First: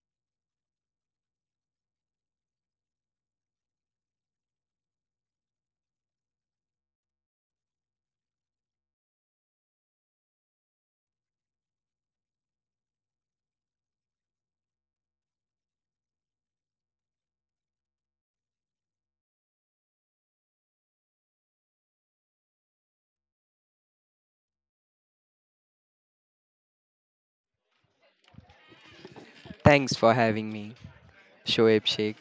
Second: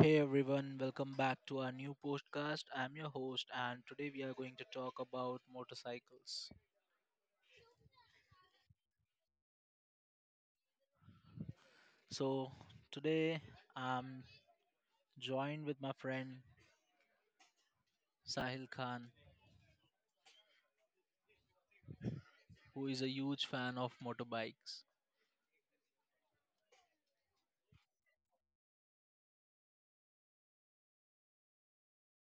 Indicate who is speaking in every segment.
Speaker 1: Hey everyone, welcome back to our new podcast. I'm your host, and today we are going to talk about motorcycles. So, today I'm joined with my friend Sahil Khan, who is a huge fan of motorbikes.
Speaker 2: Thanks for having me, Shoaib Sheikh.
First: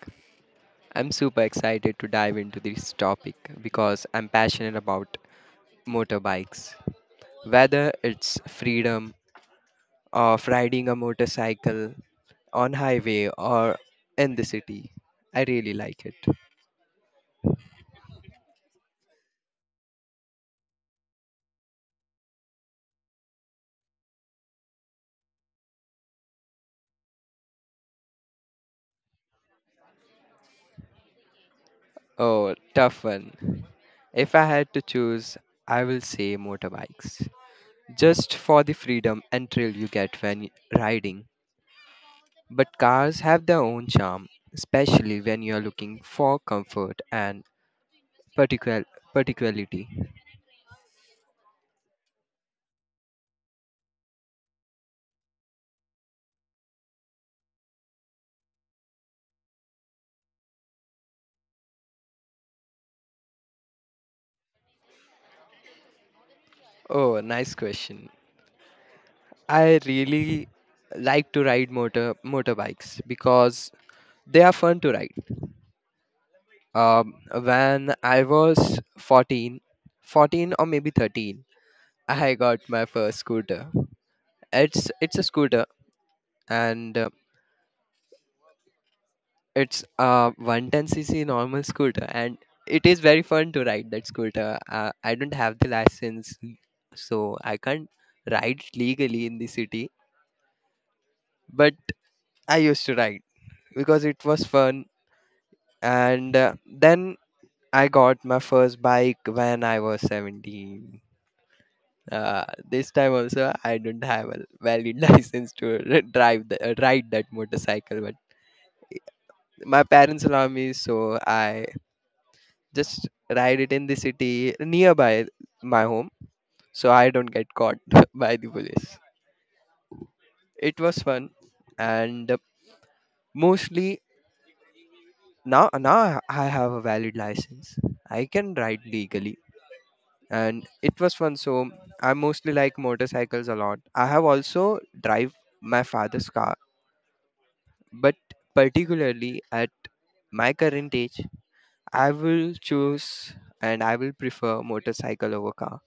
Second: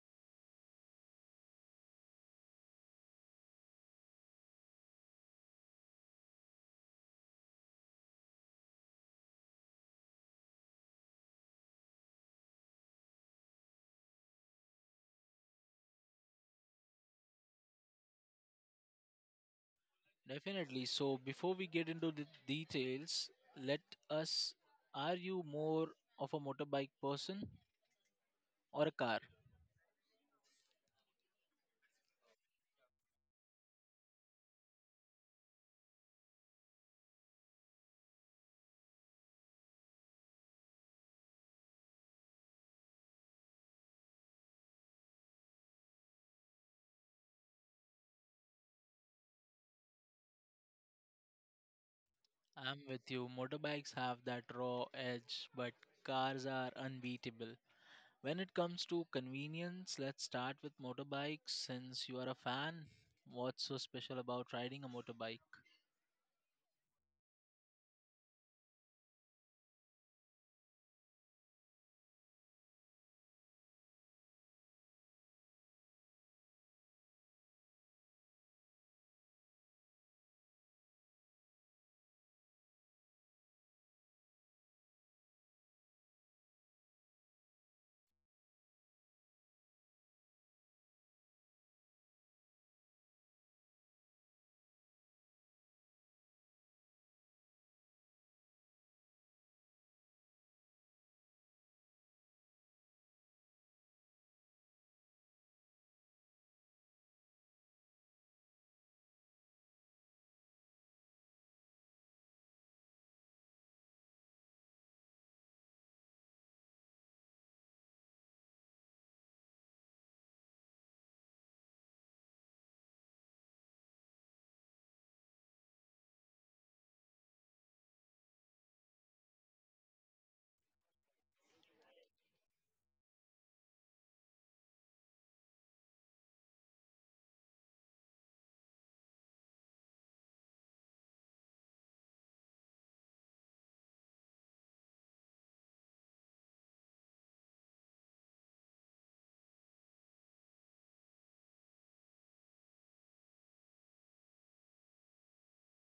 Speaker 2: I'm super excited to dive into this topic because I'm passionate about motorbikes. Whether it's freedom of riding a motorcycle on highway or in the city, I really like it.
Speaker 1: Definitely. So, before we get into the details, let us are you more of a motorbike person or a car?
Speaker 2: Oh, tough one. If I had to choose, I will say motorbikes. Just for the freedom and thrill you get when riding. But cars have their own charm, especially when you're looking for comfort and particular particularity.
Speaker 1: I'm with you. Motorbikes have that raw edge, but cars are unbeatable. When it comes to convenience, let's start with motorbikes since you are a fan. What's so special about riding a motorbike?
Speaker 2: Oh, nice question. I really like to ride motorbikes because they are fun to ride. Um, when I was 14, 14 or maybe 13, I got my first scooter. It's a scooter, and it's a 110 cc normal scooter, and it is very fun to ride that scooter. I don't have the license, so I can't ride legally in the city, but I used to ride because it was fun. And then I got my first bike when I was 17. Uh, this time also, I don't have a valid license to ride that motorcycle, but my parents allow me, so I just ride it in the city nearby my home so I don't get caught by the police. It was fun, and mostly now I have a valid license. I can ride legally, and it was fun, so I mostly like motorcycles a lot. I have also drive my father's car, but particularly at my current age I will choose and I will prefer motorcycle over car.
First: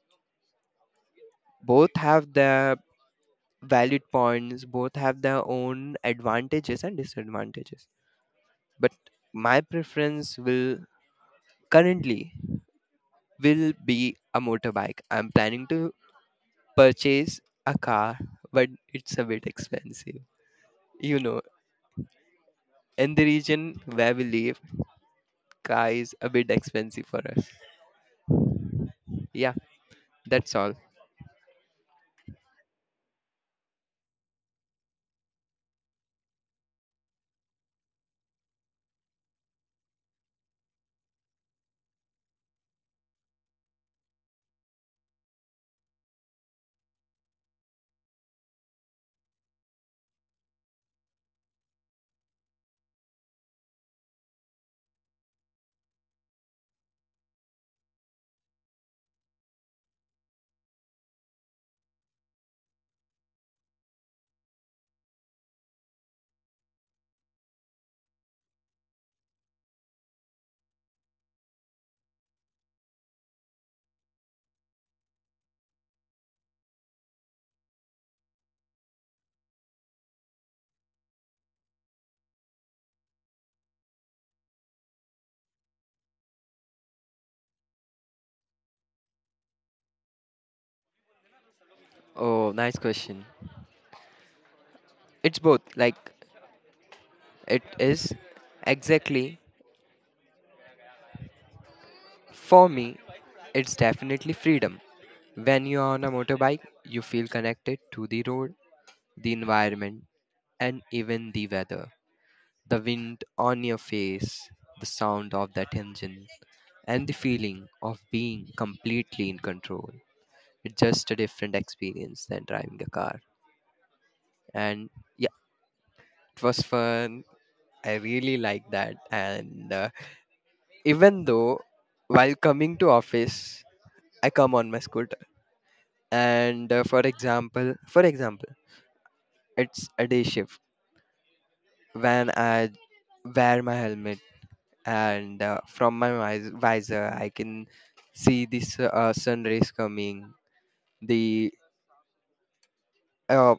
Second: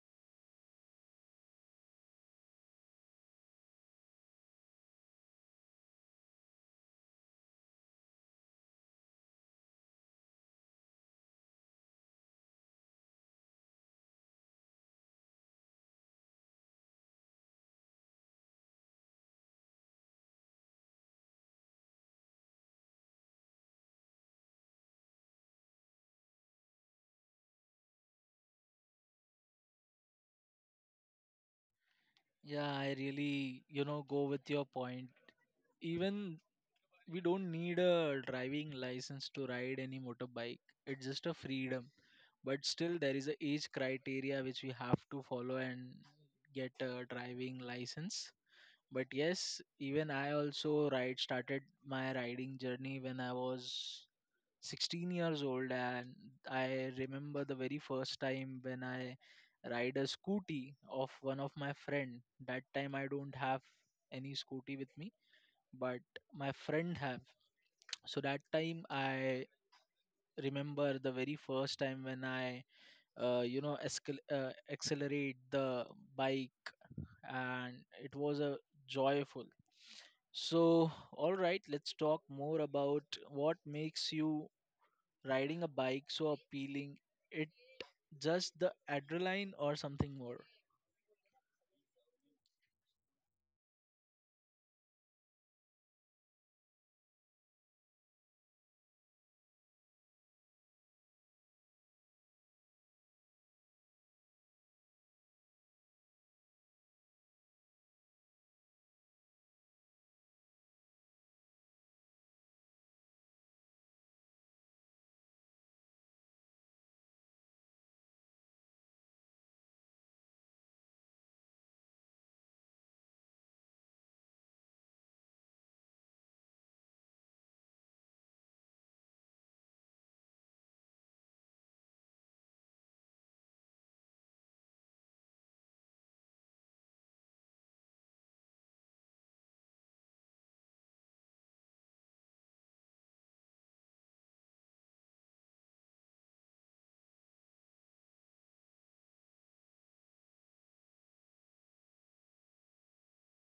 Speaker 2: Both have their valid points. Both have their own advantages and disadvantages, but my preference will, currently, will be a motorbike. I'm planning to purchase a car, but it's a bit expensive you know in the region where we live, car is a bit expensive for us. Yeah, that's all.
Speaker 1: Yeah, I really go with your point. Even we don't need a driving license to ride any motorbike. It's just a freedom. But still, there is a age criteria which we have to follow and get a driving license. But yes, even I also ride started my riding journey when I was 16 years old. And I remember the very first time when I ride a scooty of one of my friend. That time I don't have any scooty with me, but my friend have. So that time I remember the very first time when I accelerate the bike, and it was a joyful. So, all right, let's talk more about what makes you riding a bike so appealing. It just the adrenaline or something more?
Speaker 2: Oh, nice question. It's both, like it is. Exactly. For me, it's definitely freedom. When you're on a motorbike, you feel connected to the road, the environment, and even the weather. The wind on your face, the sound of that engine, and the feeling of being completely in control. It's just a different experience than driving a car. And yeah, it was fun. I really like that. And even though while coming to office, I come on my scooter, and for example, it's a day shift. When I wear my helmet and from my visor, I can see this sun rays coming. The uh,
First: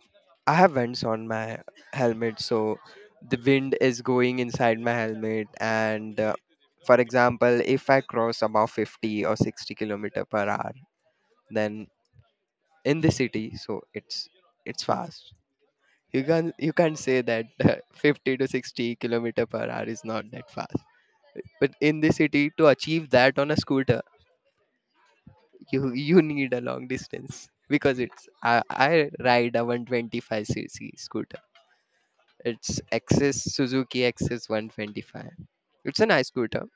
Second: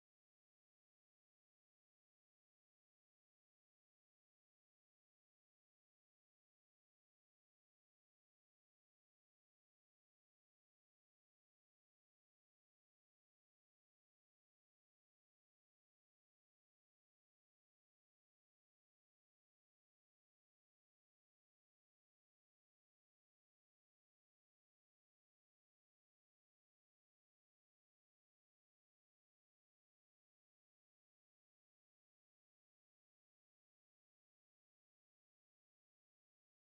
Speaker 2: I have vents on my helmet, so the wind is going inside my helmet. And for example, if I cross about 50 or 60 kilometer per hour, then in the city, so it's fast. You can't say that 50 to 60 kilometer per hour is not that fast. But in the city, to achieve that on a scooter, you need a long distance, because I ride a 125 cc scooter. It's Access Suzuki Access 125. It's a nice scooter,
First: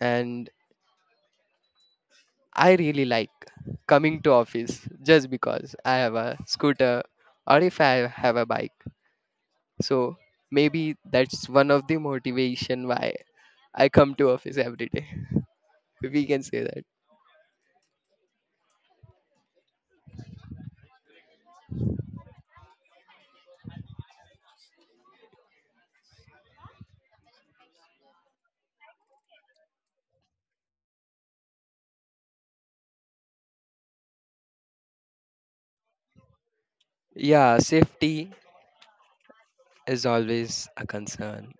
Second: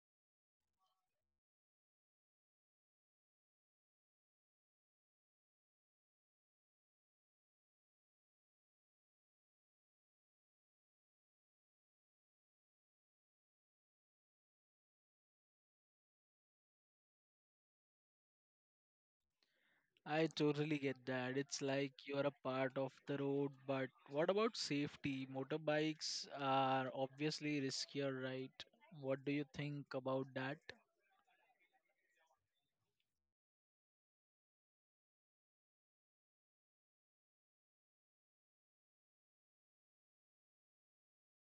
Speaker 2: and I really like coming to office just because I have a scooter or if I have a bike. So maybe that's one of the motivation why I come to office every day. We can say that.
Speaker 1: I totally get that. It's like you're a part of the road, but what about safety? Motorbikes are obviously riskier, right? What do you think about that?
Speaker 2: Yeah, safety is always a concern,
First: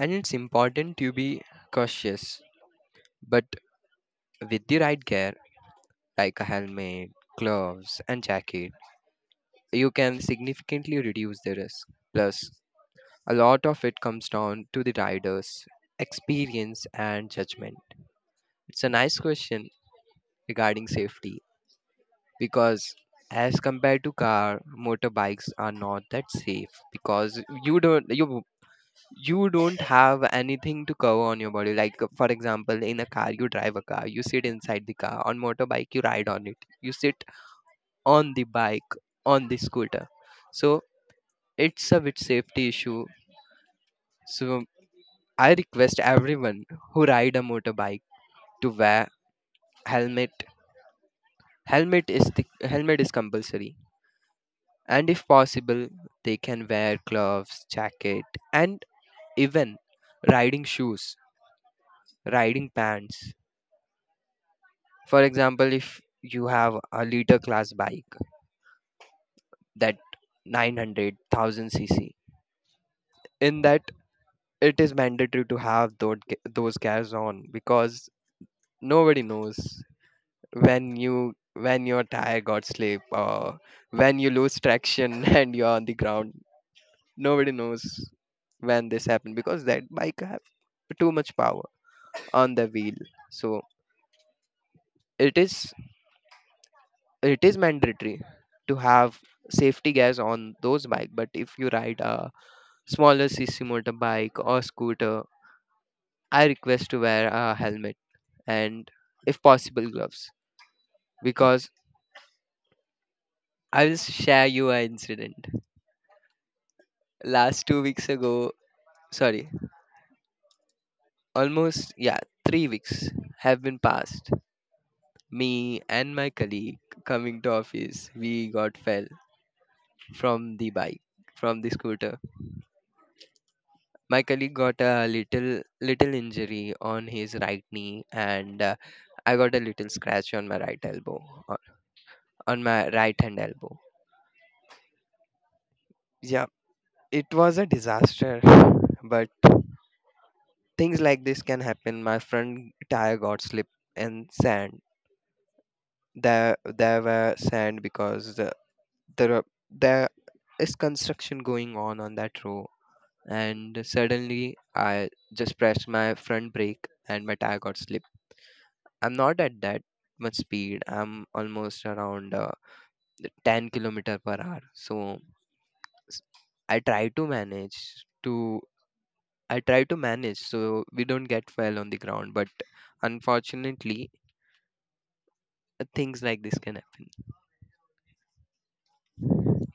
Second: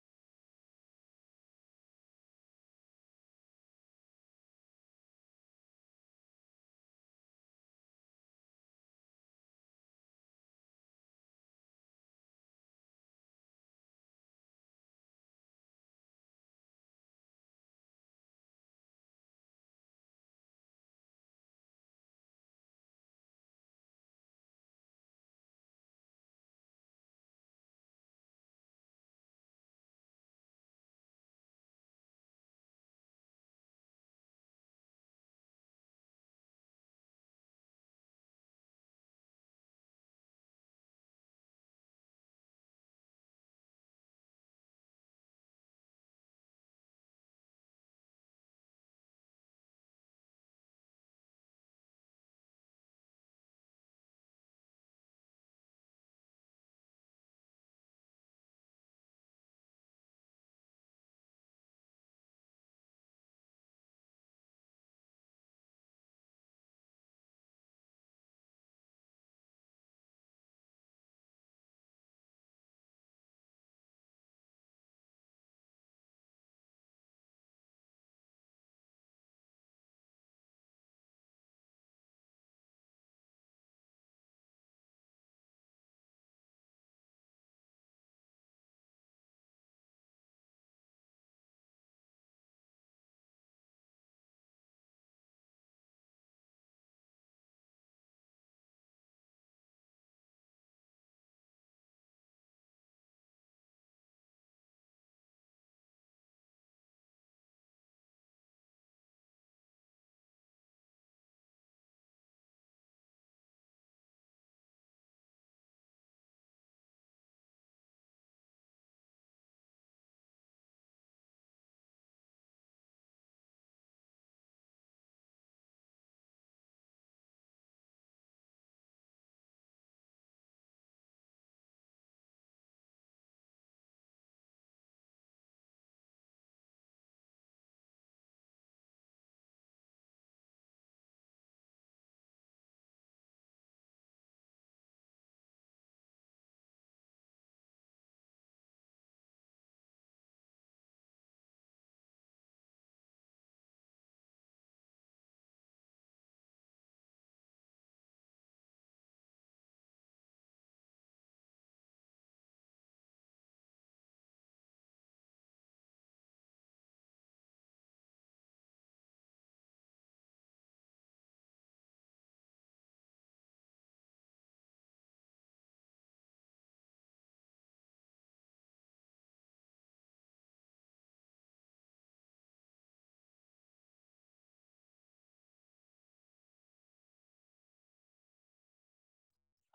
Speaker 2: and it's important to be cautious. But with the right gear, like a helmet, gloves, and jacket, you can significantly reduce the risk. Plus, a lot of it comes down to the rider's experience and judgment. It's a nice question regarding safety, because, as compared to car, motorbikes are not that safe because you don't have anything to cover on your body, like for example, in a car you drive a car, you sit inside the car. On motorbike, you ride on it, you sit on the bike, on the scooter. So it's a bit safety issue. So I request everyone who ride a motorbike to wear helmet. Helmet is the helmet is compulsory. And if possible, they can wear gloves, jacket, and even riding shoes, riding pants. For example, if you have a liter class bike that 900,000 cc, in that it is mandatory to have those gears on, because nobody knows when your tire got slip, or when you lose traction and you're on the ground. Nobody knows when this happened, because that bike have too much power on the wheel. So it is it is mandatory to have safety gears on those bike. But if you ride a smaller cc motorbike or scooter, I request to wear a helmet, and if possible, gloves. Because I will share you an incident. Last 2 weeks ago, sorry, almost, yeah, 3 weeks have been passed. Me and my colleague, coming to office, we got fell from the bike, from the scooter. My colleague got a little injury on his right knee, and I got a little scratch on my right elbow, on on my right hand elbow. Yeah, it was a disaster. But things like this can happen. My front tire got slipped in sand. There there were sand, because there is construction going on that road, and suddenly I just pressed my front brake and my tire got slipped. I'm not at that much speed. I'm almost around 10 kilometer per hour. So s- I try to manage to I try to manage so we don't get fell on the ground. But unfortunately, things like this can happen.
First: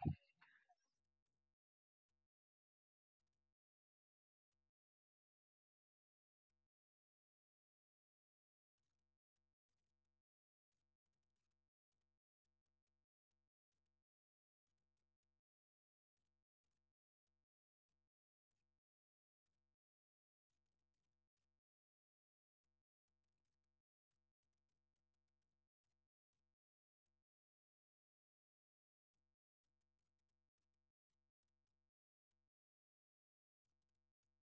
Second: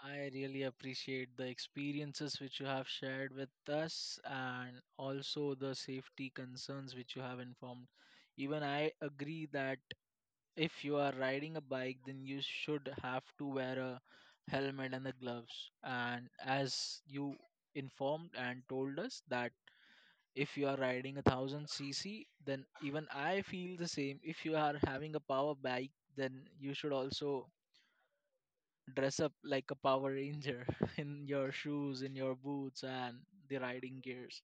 Speaker 1: I really appreciate the experiences which you have shared with us, and also the safety concerns which you have informed. Even I agree that if you are riding a bike, then you should have to wear a helmet and the gloves. And as you informed and told us that if you are riding a thousand cc, then even I feel the same. If you are having a power bike, then you should also dress up like a Power Ranger in your shoes, in your boots, and the riding gears.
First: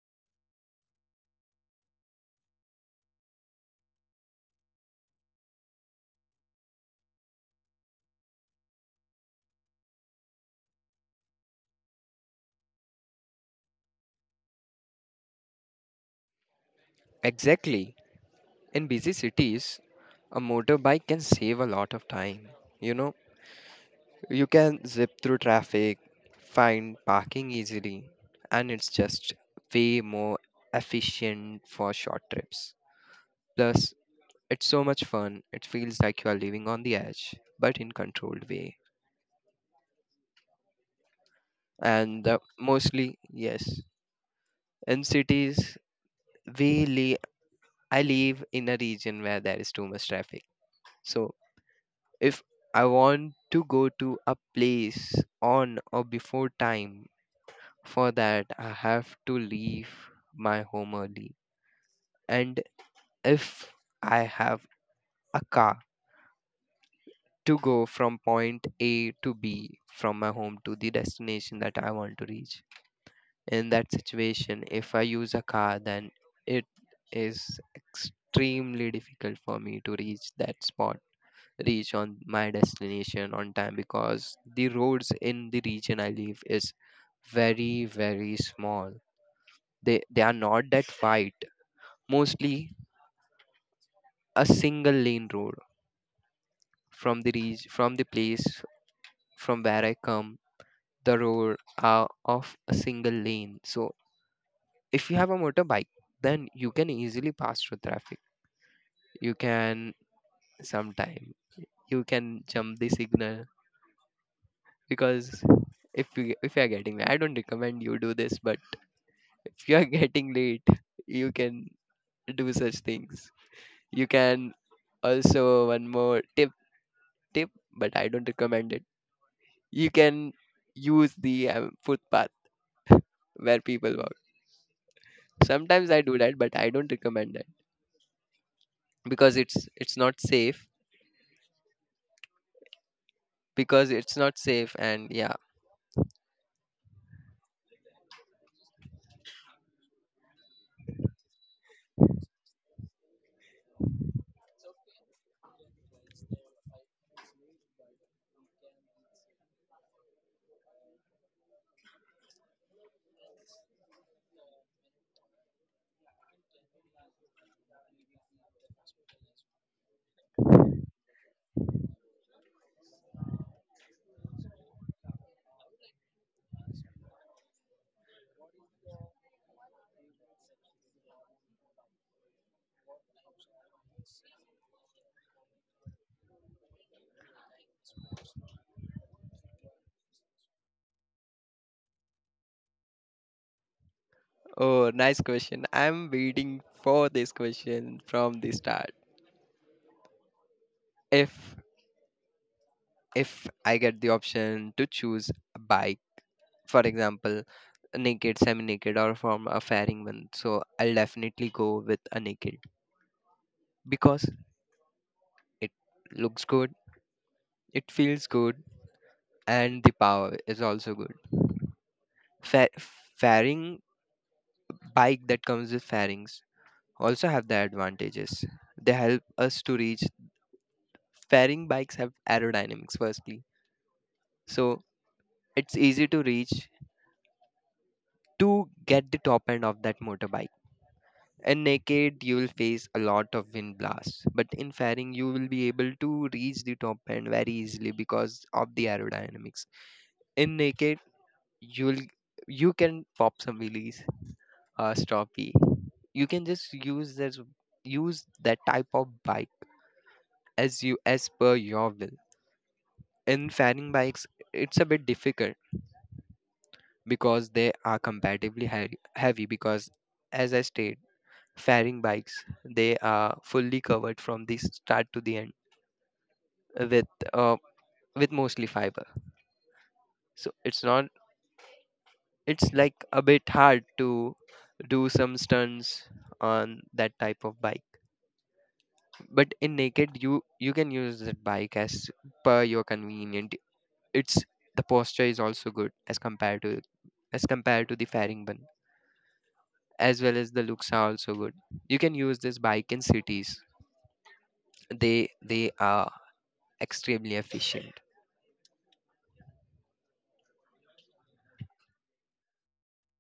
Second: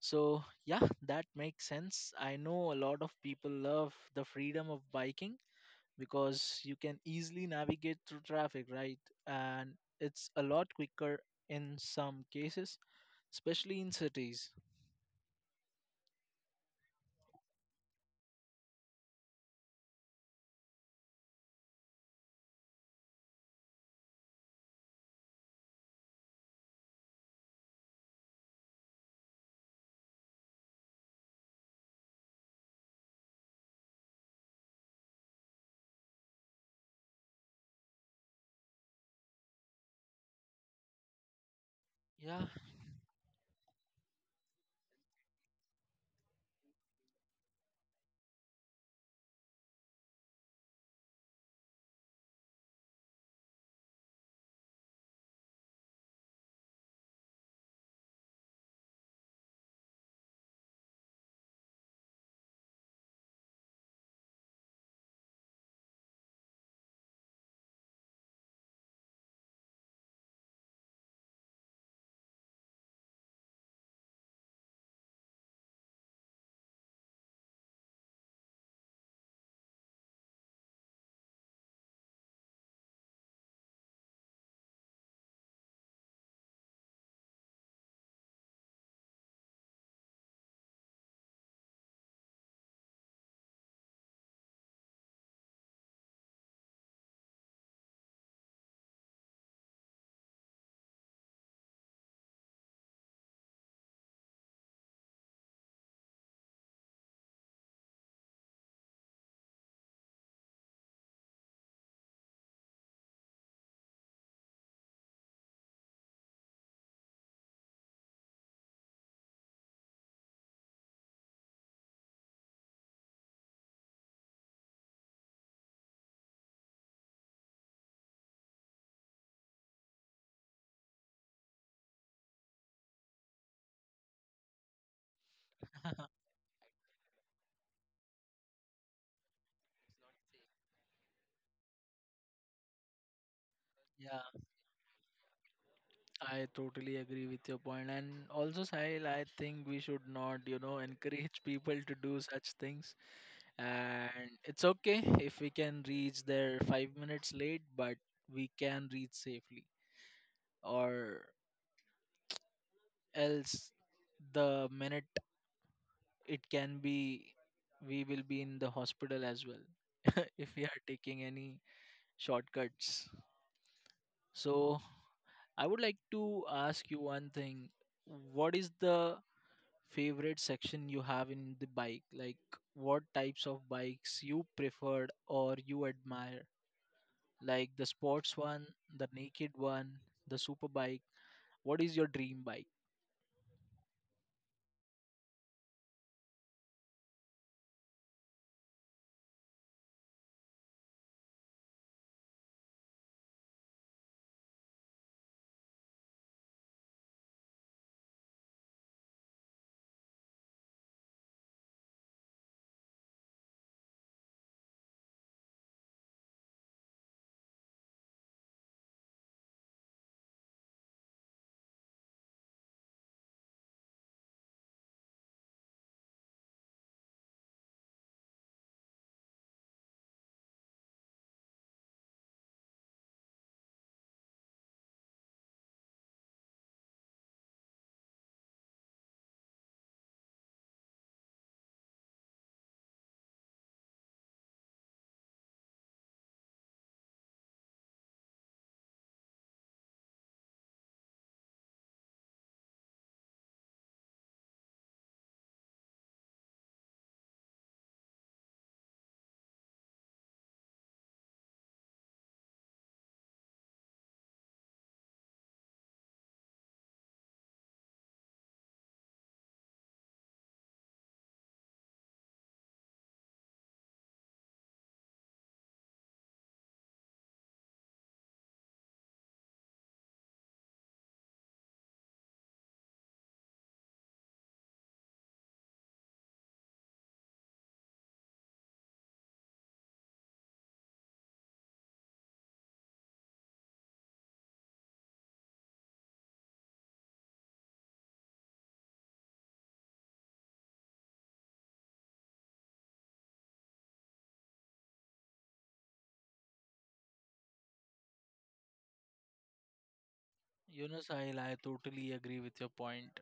Speaker 1: So, yeah, that makes sense. I know a lot of people love the freedom of biking, because you can easily navigate through traffic, right? And it's a lot quicker in some cases, especially in cities.
Speaker 2: Exactly. In busy cities, a motorbike can save a lot of time. You know, you can zip through traffic, find parking easily, and it's just way more efficient for short trips. Plus, it's so much fun. It feels like you are living on the edge, but in controlled way. And
Speaker 1: Yeah,
Speaker 2: mostly, yes, in cities, we live. I live in a region where there is too much traffic. So if I want to go to a place on or before time, for that I have to leave my home early. And if I have a car to go from point A to B, from my home to the destination that I want to reach, in that situation, if I use a car, then it is extremely difficult for me to reach that spot, reach on my destination on time, because the roads in the region I live is very very small. They are not that wide. Mostly a single lane road, from the place from where I come, the road are of a single lane. So if you have a motorbike, then you can easily pass through traffic. You can sometime, you can jump the signal, because if you are getting late, I don't recommend you do this, but if you are getting late, you can do such things. You can also one more tip, but I don't recommend it. You can use the footpath, where people walk. Sometimes I do that, but I don't recommend that because it's not safe. Because it's not
Speaker 1: yeah,
Speaker 2: safe, and yeah.
Speaker 1: I totally agree with your point. And also, Sahil, I think we should not encourage people to do such things. And it's okay if we can reach there 5 minutes late, but we can reach safely. Or else, the minute it can be we will be in the hospital as well if we are taking any shortcuts. So I would like to ask you one thing. What is the favorite section you have in the bike? Like, what types of bikes you preferred or you admire? Like the sports one, the naked one, the super bike, what is your dream bike?
Speaker 2: Oh, nice question. I'm waiting for this question from the start. If if I get the option to choose a bike, for example, a naked, semi-naked, or from a fairing one, so I'll definitely go with a naked, because it looks good, it feels good, and the power is also good. Fa- fairing bike that comes with fairings also have their advantages. They help us to reach. Fairing bikes have aerodynamics, firstly. So it's easy to reach to get the top end of that motorbike. And naked, you will face a lot of wind blasts. But in fairing, you will be able to reach the top end very easily because of the aerodynamics. In naked, you will you can pop some wheelies, stroppy. You can just use that type of bike as per your will. In fairing bikes, it's a bit difficult because they are comparatively heavy, because as I stated, fairing bikes. They are fully covered from the start to the end with uh, with mostly fiber. So it's not it's like a bit hard to do some stunts on that type of bike. But in naked, you can use that bike as per your convenient. It's the posture is also good, as compared to the fairing bun, as well as the looks are also good. You can use this bike in cities. They are extremely efficient.
Speaker 1: You know, Sahil, I totally agree with your point.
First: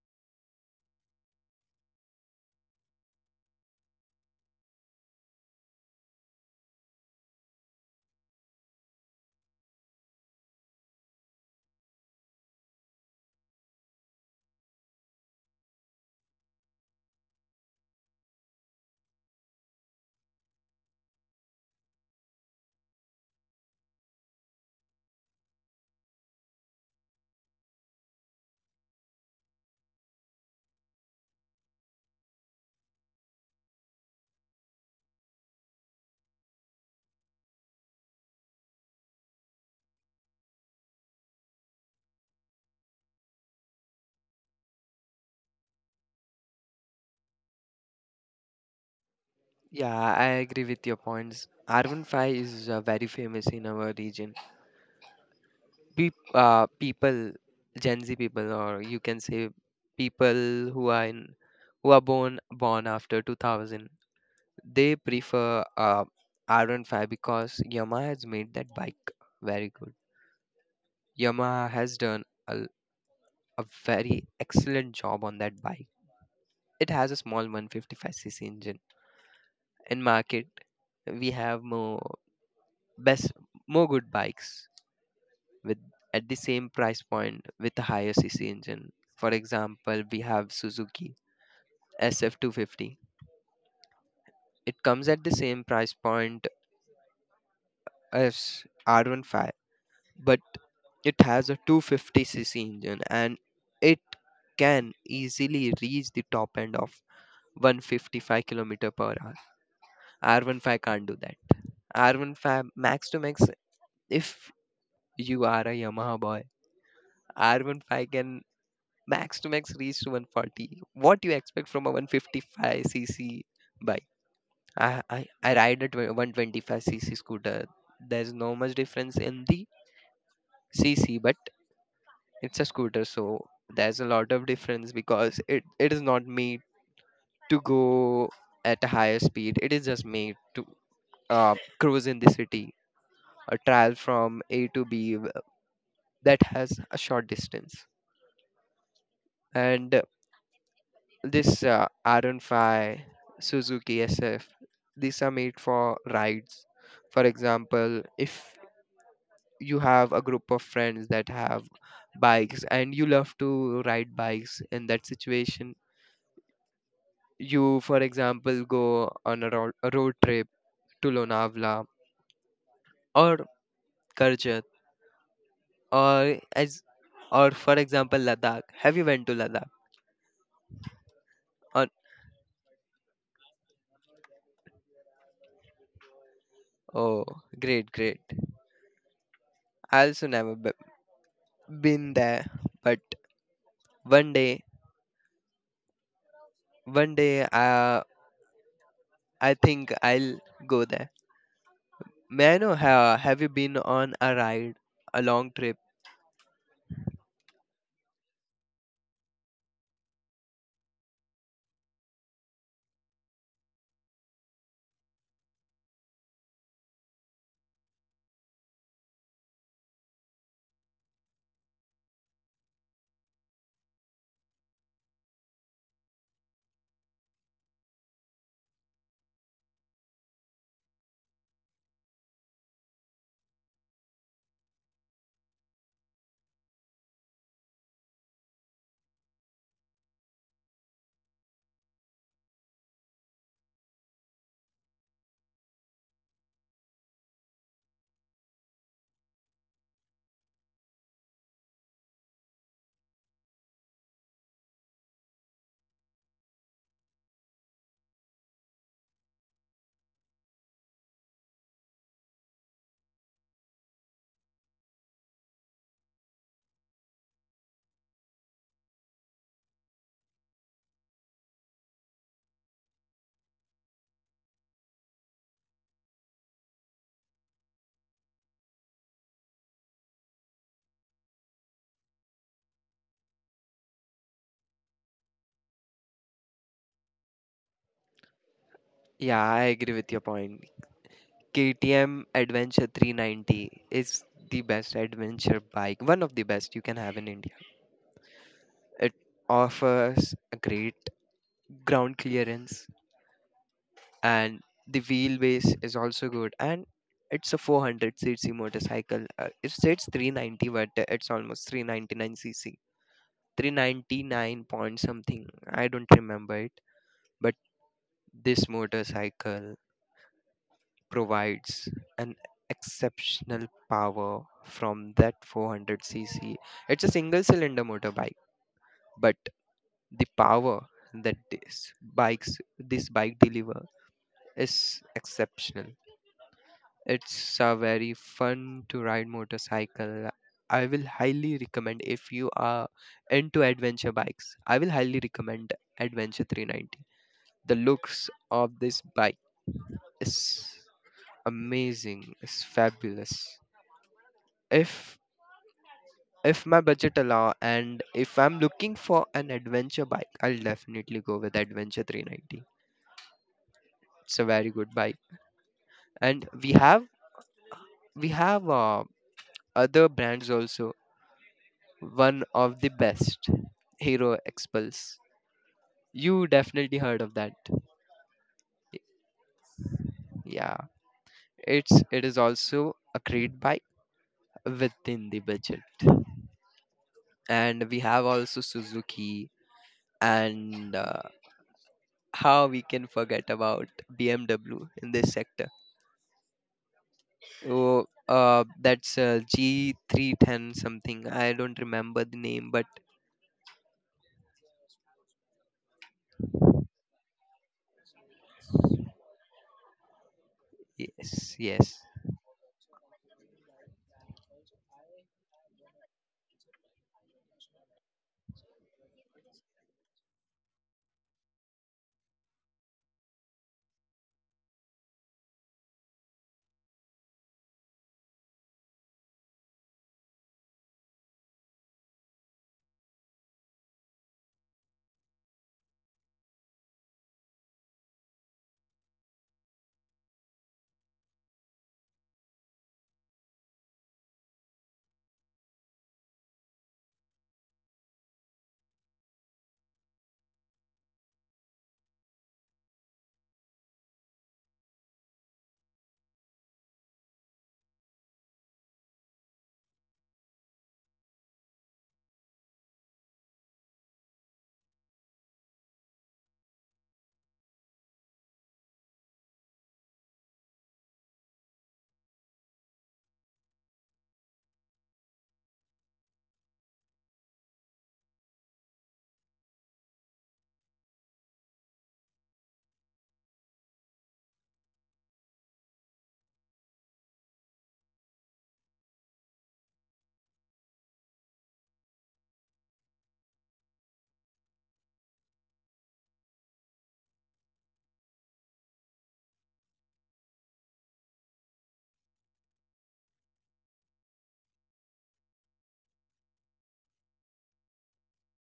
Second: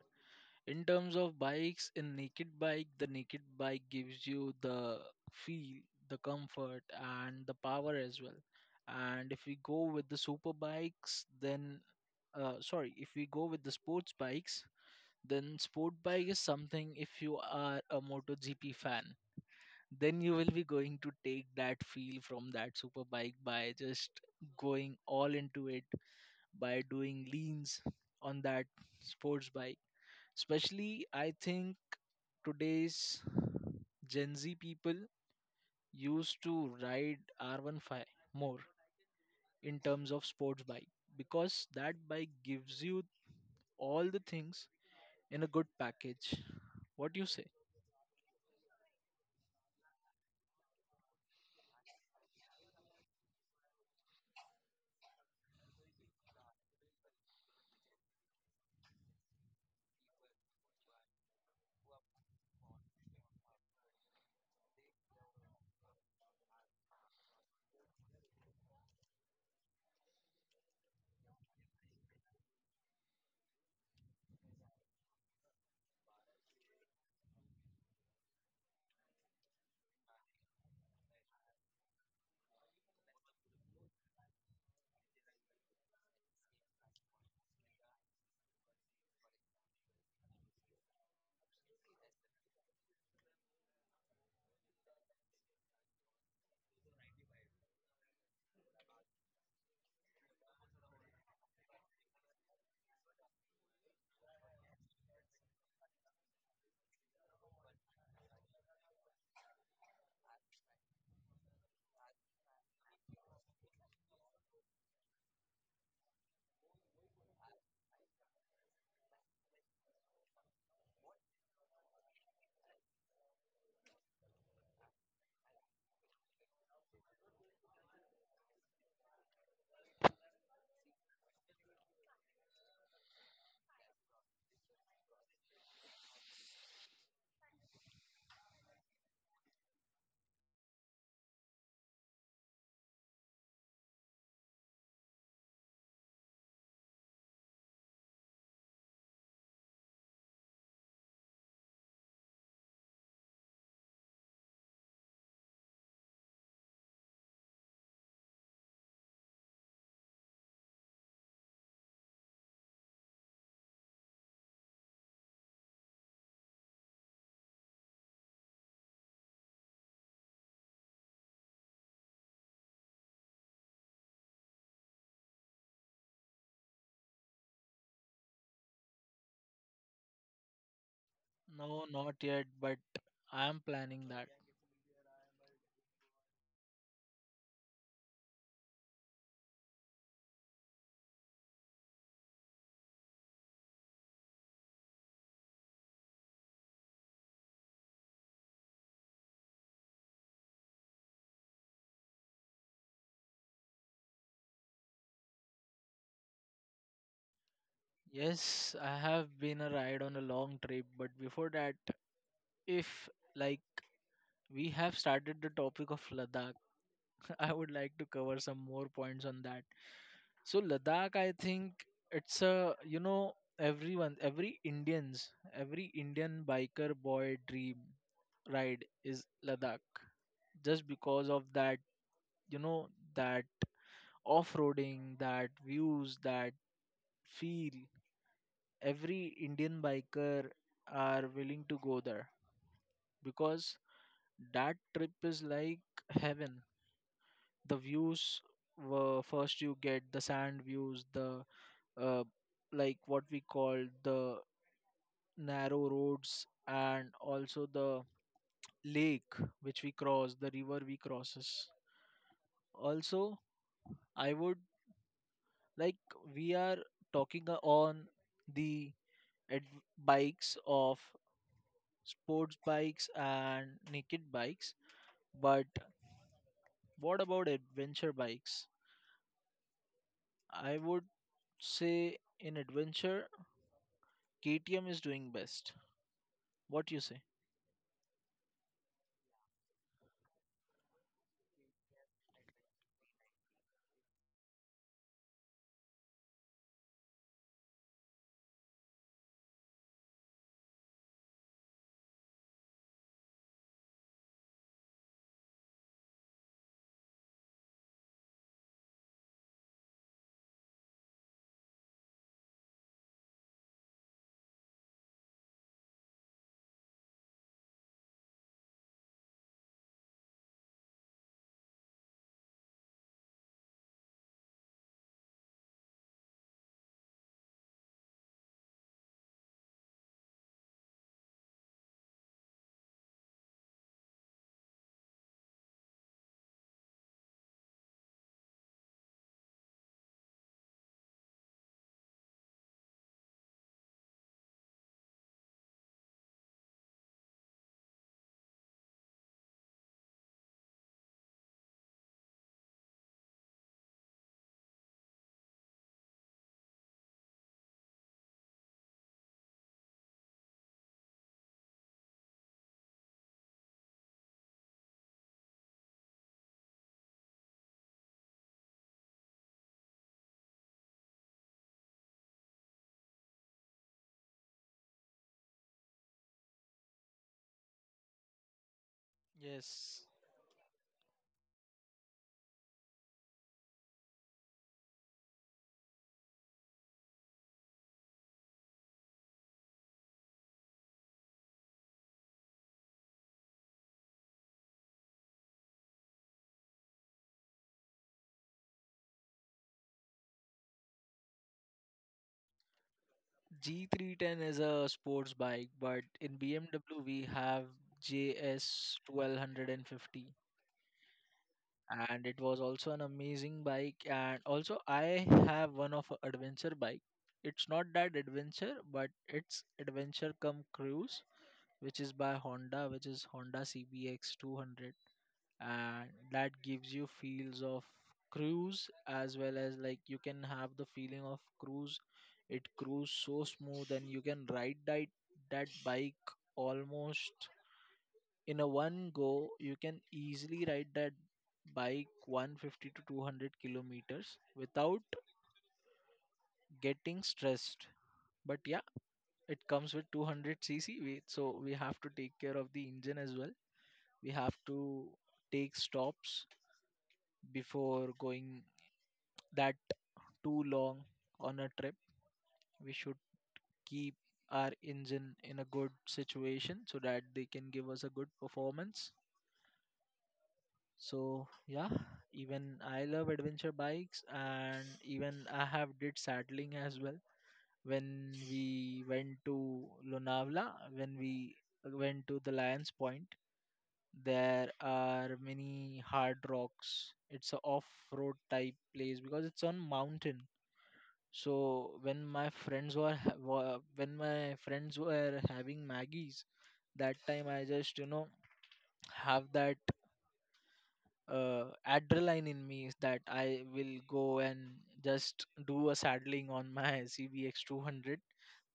Speaker 1: In terms of bikes, in naked bike, the naked bike gives you the feel, the comfort, and the power as well. And if we go with the super bikes, then sorry, if we go with the sports bikes, then sport bike is something. If you are a MotoGP fan, then you will be going to take that feel from that super bike by just going all into it, by doing leans on that sports bike. Especially, I think today's Gen Z people used to ride R15 more in terms of sports bike, because that bike gives you all the things in a good package. What do you say?
Speaker 2: Yeah, I agree with your points. Arvind Five is very famous in our region. People, Gen Z people, or you can say people who are born after 2000, they prefer R15 because Yamaha has made that bike very good. Yamaha has done a very excellent job on that bike. It has a small 155 cc engine. In market, we have best more good bikes with at the same price point with a higher cc engine. For example, we have Suzuki SF250. It comes at the same price point as R15, but it has a 250 cc engine and it can easily reach the top end of 155 kilometer per hour. R15 can't do that. R15 max to max, if you are a Yamaha boy, R15 can max to max reach to 140. What do you expect from a 155 cc bike? I ride a 125 cc scooter. There's no much difference in the cc, but it's a scooter, so there's a lot of difference because it is not made to go at a higher speed. It is just made to cruise in the city, a trial from a to b that has a short distance. And This Aran 5, Suzuki SF, these are made for rides. For example, if you have a group of friends that have bikes and you love to ride bikes, in that situation, you, for example, go on a road trip to Lonavala or Karjat or as or for example Ladakh. Have you went to Ladakh? Or,
Speaker 1: No, not yet, but I am planning that.
Speaker 2: oh, great, great. I also never be- been there, but one day. One day, I think I'll go there. May I know, have you been on a ride, a long trip?
Speaker 1: Yes, I have been a ride on a long trip, but before that, if like we have started the topic of Ladakh, I would like to cover some more points on that. So, Ladakh, I think it's a you know everyone, every Indians, every Indian biker boy dream ride is Ladakh. Just because of that, you know that off-roading, that views, that feel. Every Indian biker are willing to go there, because that trip is like heaven. The views were first you get the sand views, the uh, like what we call, the narrow roads, and also the lake which we cross, the river we crosses. Also, I would like we are talking on the ad- bikes, of sports bikes and naked bikes. But what about adventure bikes? I would say in adventure, KTM is doing best. What you say?
Speaker 2: Yeah, I agree with your point. KTM Adventure 390 is the best adventure bike, one of the best you can have in India. It offers a great ground clearance, and the wheelbase is also good. And it's a 400 cc motorcycle. It says 390, but it's almost 399 cc. 399 point something, I don't remember it. But this motorcycle provides an exceptional power from that 400 cc. It's a single cylinder motorbike, but the power that this bike deliver is exceptional. It's a very fun to ride motorcycle. I will highly recommend, if you are into adventure bikes, I will highly recommend Adventure 390. The looks of this bike is amazing. It's fabulous. If if my budget allow and if I'm looking for an adventure bike, I'll definitely go with Adventure 390. It's a very good bike. And we have other brands also. One of the best, Hero Expulse. You definitely heard of that.
Speaker 1: Yes,
Speaker 2: Yeah, it's, it is also a great bike within the budget. And we have also Suzuki, and how we can forget about BMW in this sector? Oh, that's G310 something. I don't remember the name, but
Speaker 1: G310 is a sports bike, but in BMW we have JS1250,
Speaker 2: yes, yes.
Speaker 1: and it was also an amazing bike. And also I have one of a adventure bike. It's not that adventure, but it's adventure come cruise, which is by Honda, which is Honda CBX 200. And that gives you feels of cruise as well. As like, you can have the feeling of cruise. It cruise so smooth, and you can ride that bike almost in a one go. You can easily ride that bike 150 to 200 kilometers without getting stressed. But yeah, it comes with 200 cc, so we have to take care of the engine as well. We have to take stops before going that too long on a trip. We should keep our engine in a good situation so that they can give us a good performance. So yeah, even I love adventure bikes, and even I have did saddling as well when we went to Lonavala, when we went to the Lions Point. There are many hard rocks. It's a off road type place, because it's on mountain. So when my friends were ha- wa- when my friends were having Maggies, that time I just have that adrenaline in me, is that I will go and just do a saddling on my CBX 200.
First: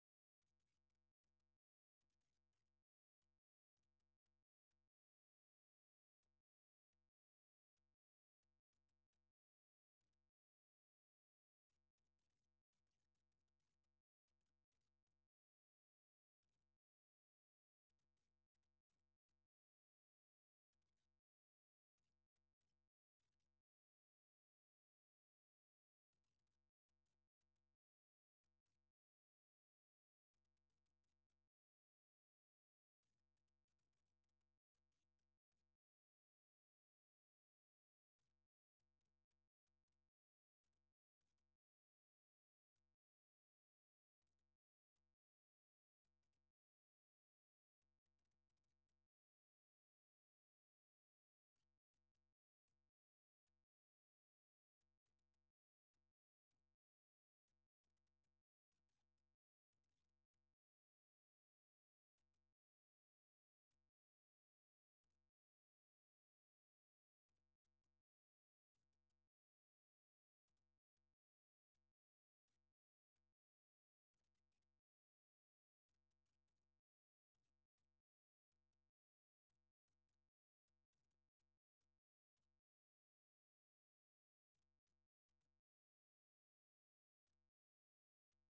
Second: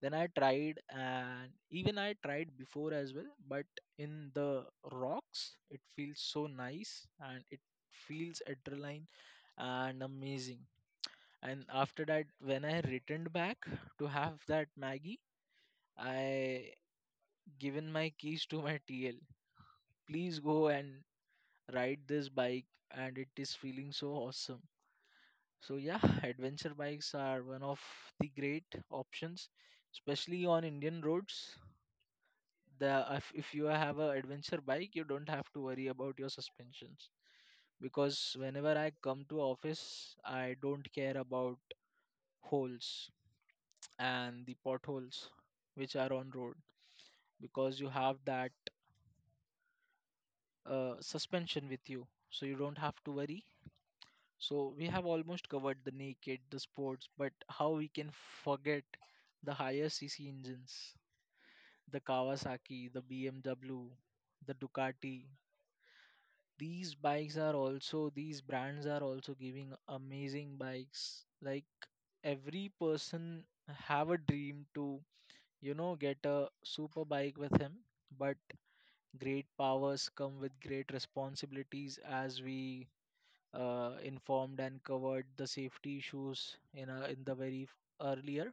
Speaker 1: Then I tried, and even I tried before as well, but in the rocks it feels so nice, and it feels adrenaline and amazing. And after that, when I returned back to have that Maggie, I given my keys to my TL. Please go and ride this bike, and it is feeling so awesome. So yeah, adventure bikes are one of the great options, especially on Indian roads. The if you have a adventure bike, you don't have to worry about your suspensions, because whenever I come to office, I don't care about holes, and the potholes which are on road, because you have that suspension with you, so you don't have to worry. So we have almost covered the naked, the sports, but how we can forget the higher cc engines, the Kawasaki, the BMW, the Ducati. These brands are also giving amazing bikes, like every person have a dream to get a super bike with him. But great powers come with great responsibilities, as we informed and covered the safety issues in the very earlier.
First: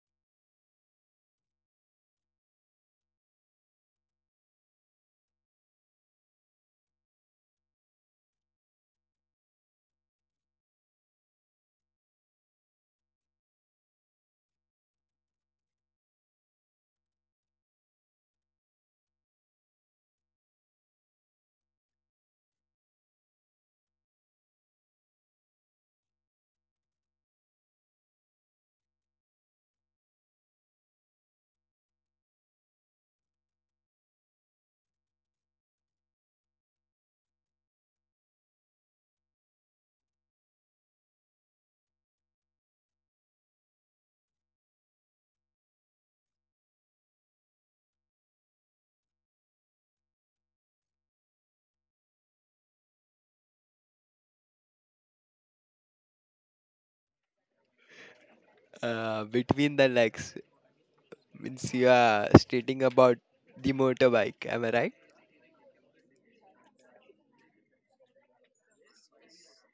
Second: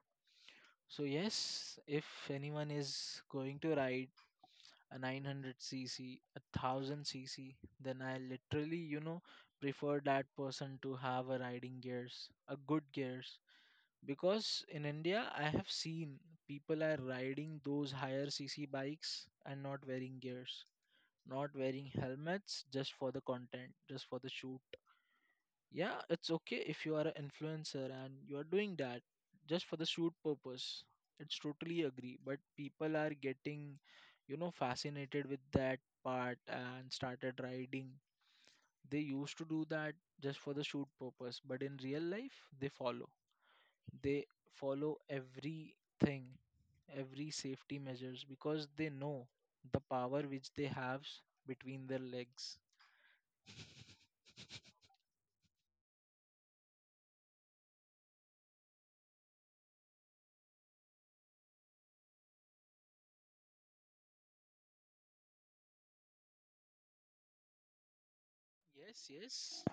Speaker 1: So yes, if anyone is going to ride a 900 cc, a 1000 cc, then I literally prefer that person to have a riding gears, a good gears, because in India I have seen people are riding those higher cc bikes and not wearing gears, not wearing helmets, just for the content, just for the shoot. Yeah, it's okay if you are an influencer and you are doing that just for the shoot purpose. It's totally agree, but people are getting fascinated with that part and started riding. They used to do that just for the shoot purpose, but in real life, they follow. They follow everything, every safety measures, because they know the power which they have between their legs.
Speaker 2: Between the legs means you are stating about the motorbike. Am I right?
Speaker 1: Yes, yes.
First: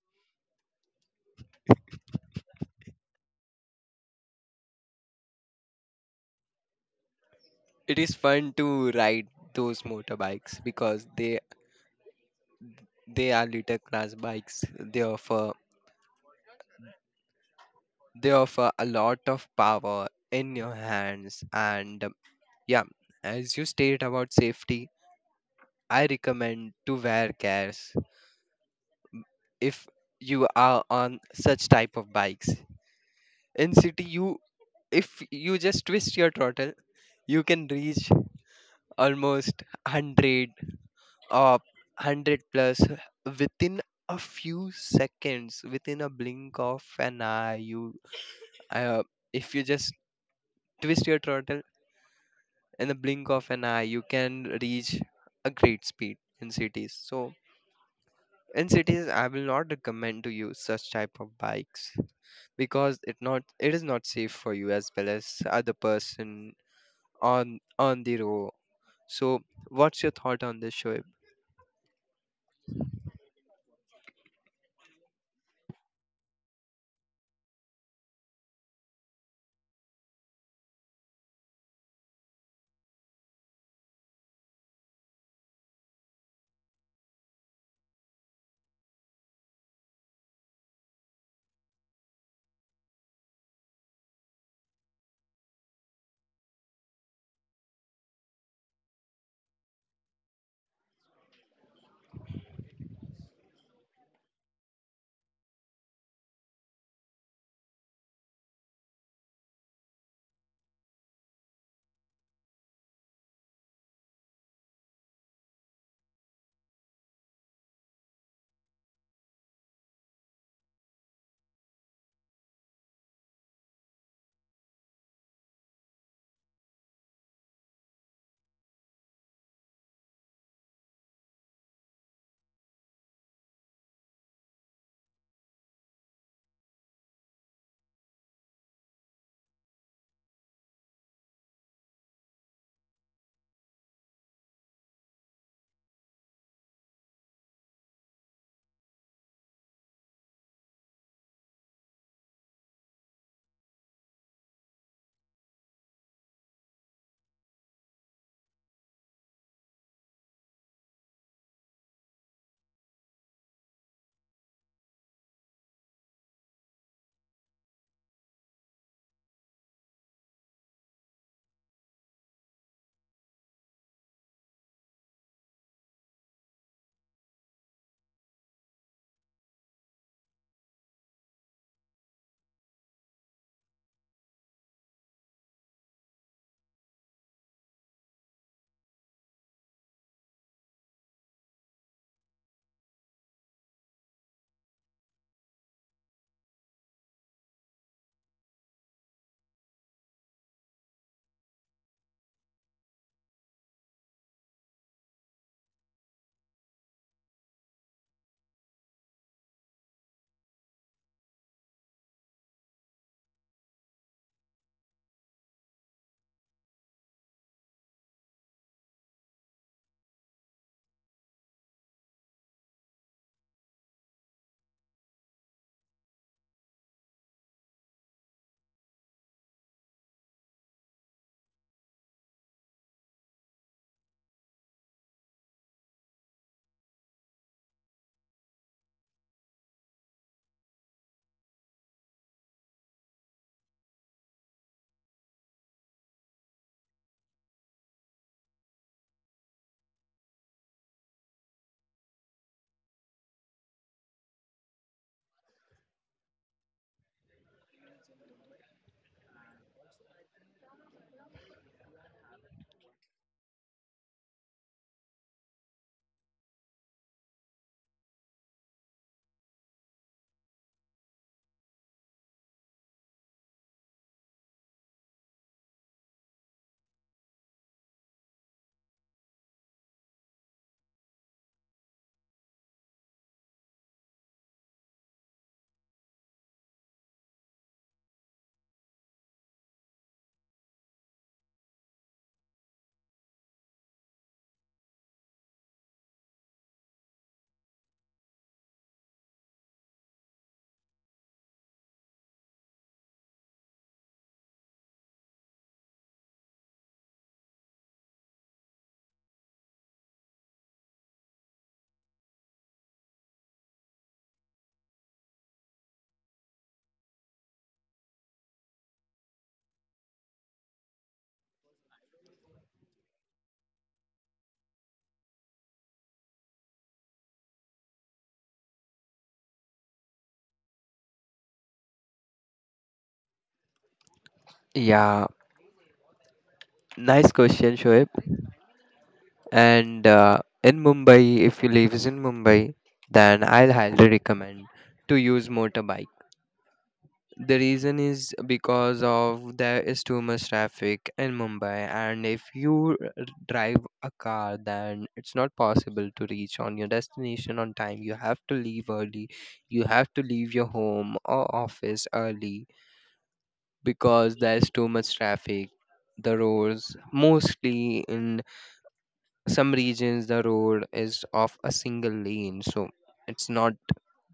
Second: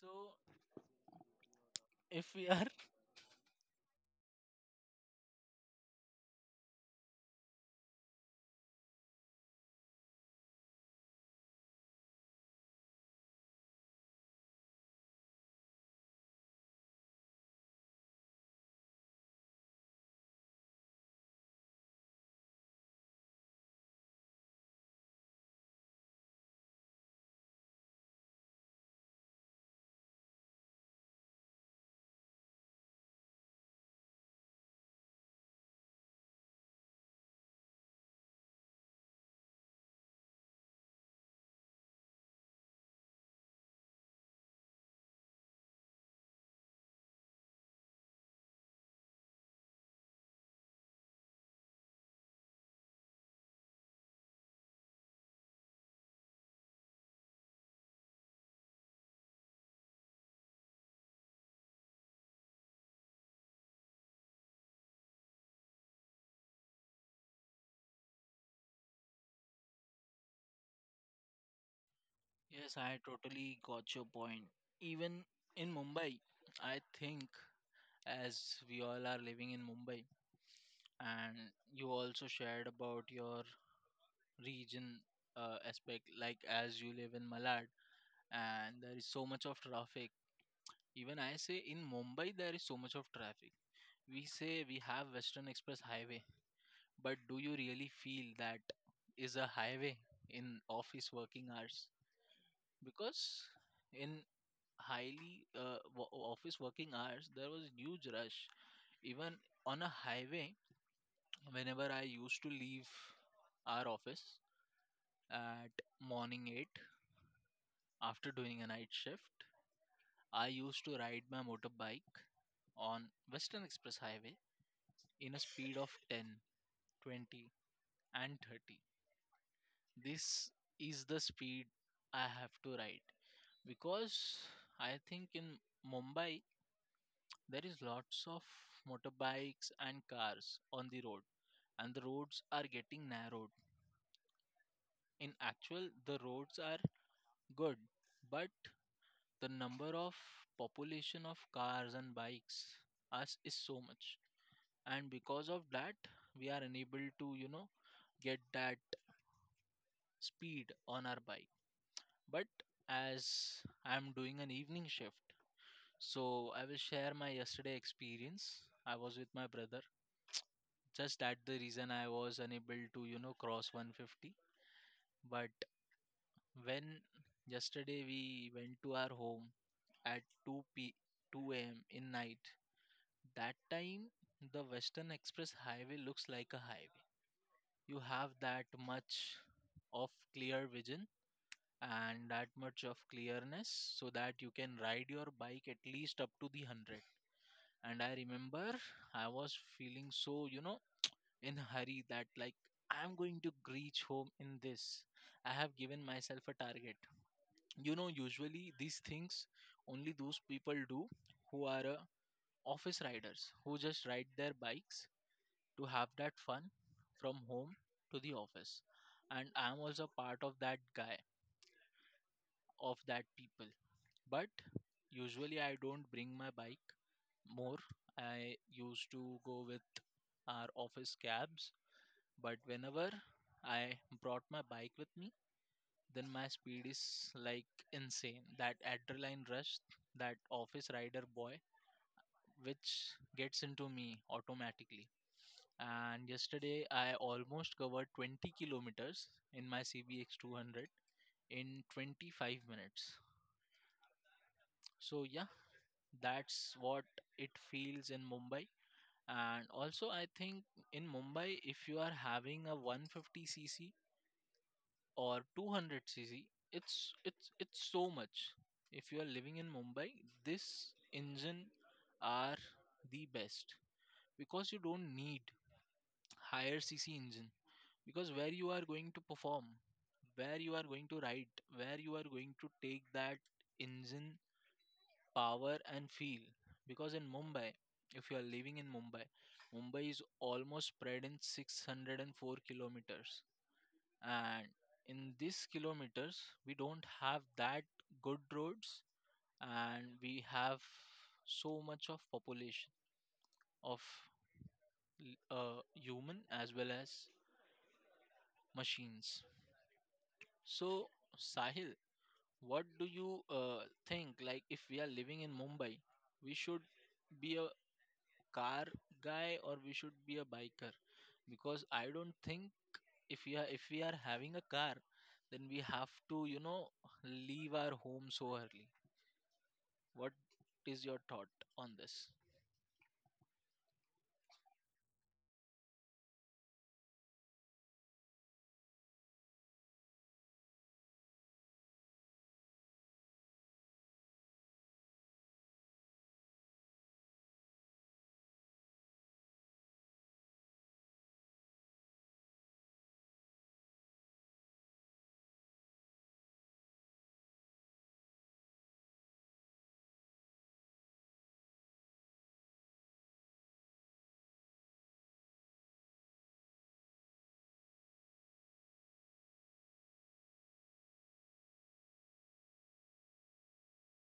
Speaker 1: So if we are,
Speaker 2: It is fun to ride those motorbikes because they are little class bikes. They offer a lot of power in your hands. And yeah, as you state about safety, I recommend to wear cares if you are on such type of bikes. In city, you if you just twist your throttle, you can reach almost 100 or 100 plus within a few seconds, within a blink of an eye. You, uh, if you just twist your throttle, in the blink of an eye, you can reach a great speed in cities. So in cities, I will not recommend to use such type of bikes because it is not safe for you as well as other person on the road. So what's your thought on this, Shoaib?
Speaker 1: yes, I totally got your point. Even in Mumbai, I think as we all are living in Mumbai. And you also shared about your region aspect, like as you live in Malad, and there is so much of traffic. Even I say in Mumbai, there is so much of traffic. We say we have Western Express Highway, but do you really feel that is a highway in office working hours? Because in highly office working hours there was huge rush even on a highway. Whenever I used to leave our office at morning 8 after doing a night shift, I used to ride my motorbike on Western Express Highway in a speed of 10, 20, and 30. This is the speed I have to ride, because I think in Mumbai there is lots of motorbikes and cars on the road, and the roads are getting narrowed. In actual, the roads are good, but the number of population of cars and bikes us is so much, and because of that, we are unable to get that speed on our bike. But as I'm doing an evening shift, so I will share my yesterday experience. I was with my brother, just that the reason I was unable to cross 150. But when yesterday we went to our home at 2 a.m. in night, that time the Western Express Highway looks like a highway. You have that much of clear vision and that much of clearness so that you can ride your bike at least up to the 100. And I remember I was feeling so, you know, in a hurry that like I'm going to reach home in this. I have given myself a target. You know, usually these things only those people do who are office riders who just ride their bikes to have that fun from home to the office. And I'm also part of that guy, of that people. But usually I don't bring my bike more. I used to go with our office cabs. But whenever I brought my bike with me, then my speed is like insane. That adrenaline rush, that office rider boy, which gets into me automatically. And yesterday I almost covered 20 kilometers in my CBX 200 in 25 minutes. So, yeah, that's what it feels in Mumbai. And also, I think in Mumbai, if you are having a 150cc or 200cc, it's so much. If you are living in Mumbai, this engine are the best, because you don't need higher cc engine. Because where you are going to perform, where you are going to ride, where you are going to take that engine power and feel? Because in Mumbai, if you are living in Mumbai, Mumbai is almost spread in 604 kilometers. And in these kilometers we don't have that good roads, and we have so much of population of human as well as machines. So, Sahil, what do you think, like, if we are living in Mumbai, we should be a car guy or we should be a biker? Because I don't think, if we are having a car, then we have to, you know, leave our home so early. What is your thought on this?
Speaker 2: Yeah, nice question, Shoaib. And in Mumbai, if you lives in Mumbai, then I'll highly recommend to use motorbike. The reason is because of there is too much traffic in Mumbai, and if you drive a car, then it's not possible to reach on your destination on time. You have to leave early. You have to leave your home or office early because there's too much traffic. The roads, mostly in some regions, the road is of a single lane, so it's not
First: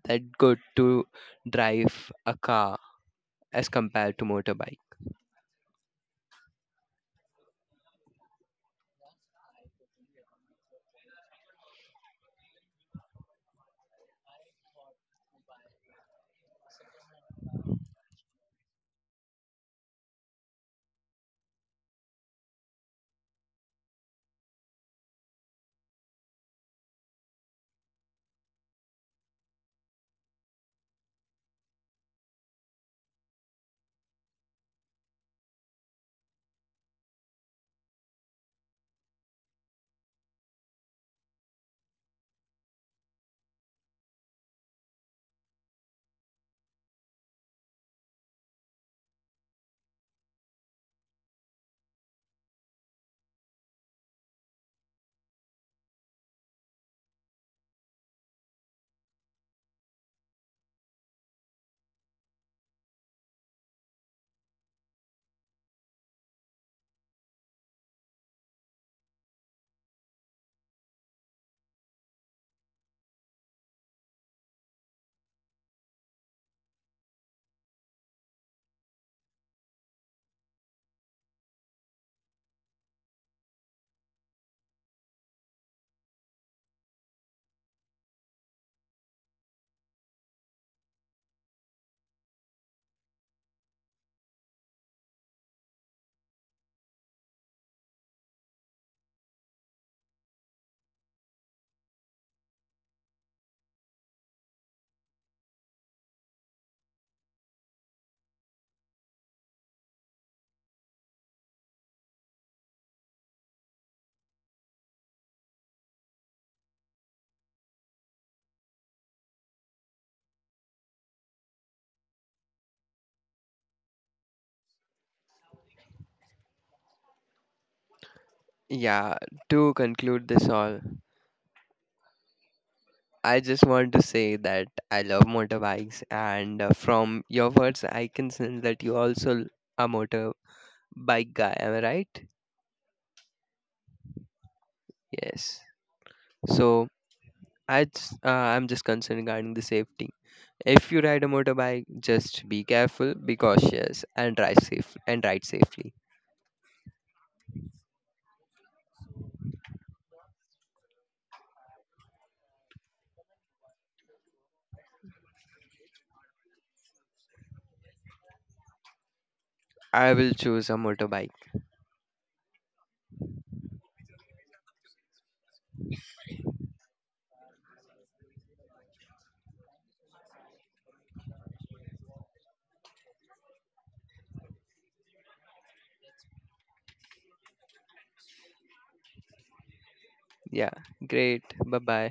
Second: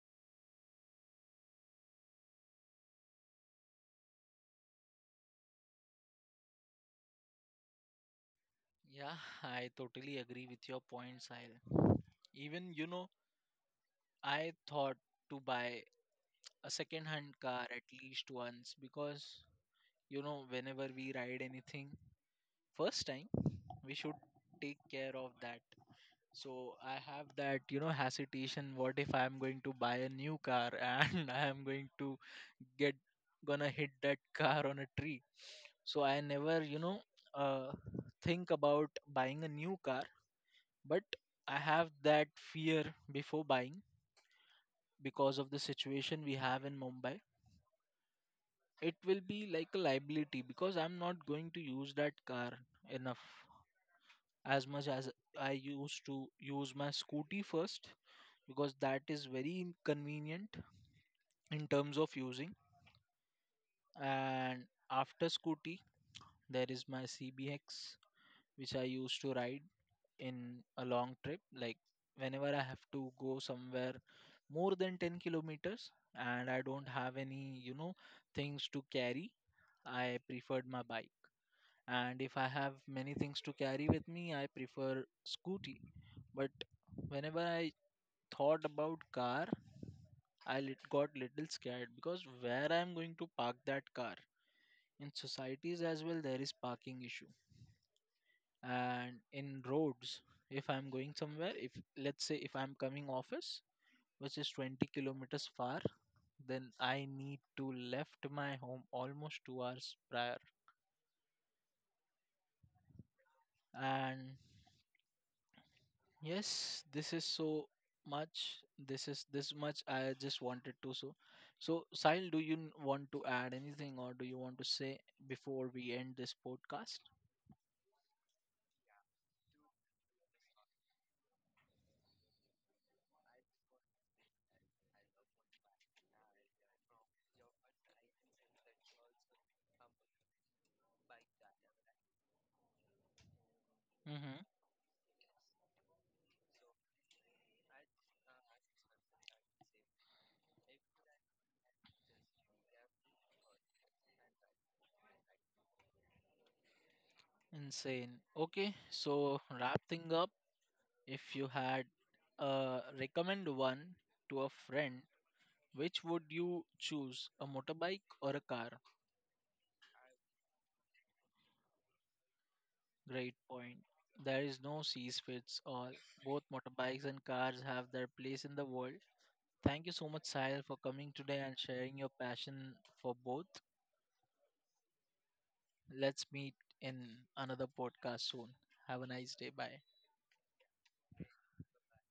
Speaker 2: that good to drive a car as compared to motorbike.
Speaker 1: Yeah, I totally agree with your points, Sahil. Even, you know, I thought to buy a second hand car at least once, because, you know, whenever we ride anything first time, we should take care of that. So I have that, you know, hesitation. What if I'm going to buy a new car and I am going to get gonna hit that car on a tree? So I never, you know, uh, think about buying a new car. But I have that fear before buying, because of the situation we have in Mumbai, it will be like a liability, because I'm not going to use that car enough, as much as I used to use my scooty first, because that is very inconvenient in terms of using. And after scooty there is my CBX, which I used to ride in a long trip. Like whenever I have to go somewhere more than 10 kilometers and I don't have any, you know, things to carry, I preferred my bike. And if I have many things to carry with me, I prefer scooty. But whenever I thought about car, I got little scared, because where I am going to park that car? In societies as well, there is parking issue. And in roads, if I'm going somewhere, if, let's say, if I'm coming office which is 20 kilometers far, then I need to left my home almost 2 hours prior. And yes, this is so much. This is this much I just wanted to so Sahil, do you want to add anything or do you want to say before we end this podcast?
Speaker 2: Yeah, to conclude this all, I just want to say that I love motorbikes, and from your words, I can sense that you also a motorbike guy. Am I right?
Speaker 1: Mm-hmm.
Speaker 2: Yes. So I just, I'm just concerned regarding the safety. If you ride a motorbike, just be careful, be cautious, and drive safe and ride safely.
Speaker 1: Insane. Okay, so wrap thing up. If you had recommend one to a friend, which would you choose, a motorbike or a car?
Speaker 2: I will choose a motorbike.
Speaker 1: Great point. There is no cease fits all. Both motorbikes and cars have their place in the world. Thank you so much, Sahil, for coming today and sharing your passion for both. Let's meet in another podcast soon. Have a nice day. Bye.
Speaker 2: Yeah, great. Bye bye.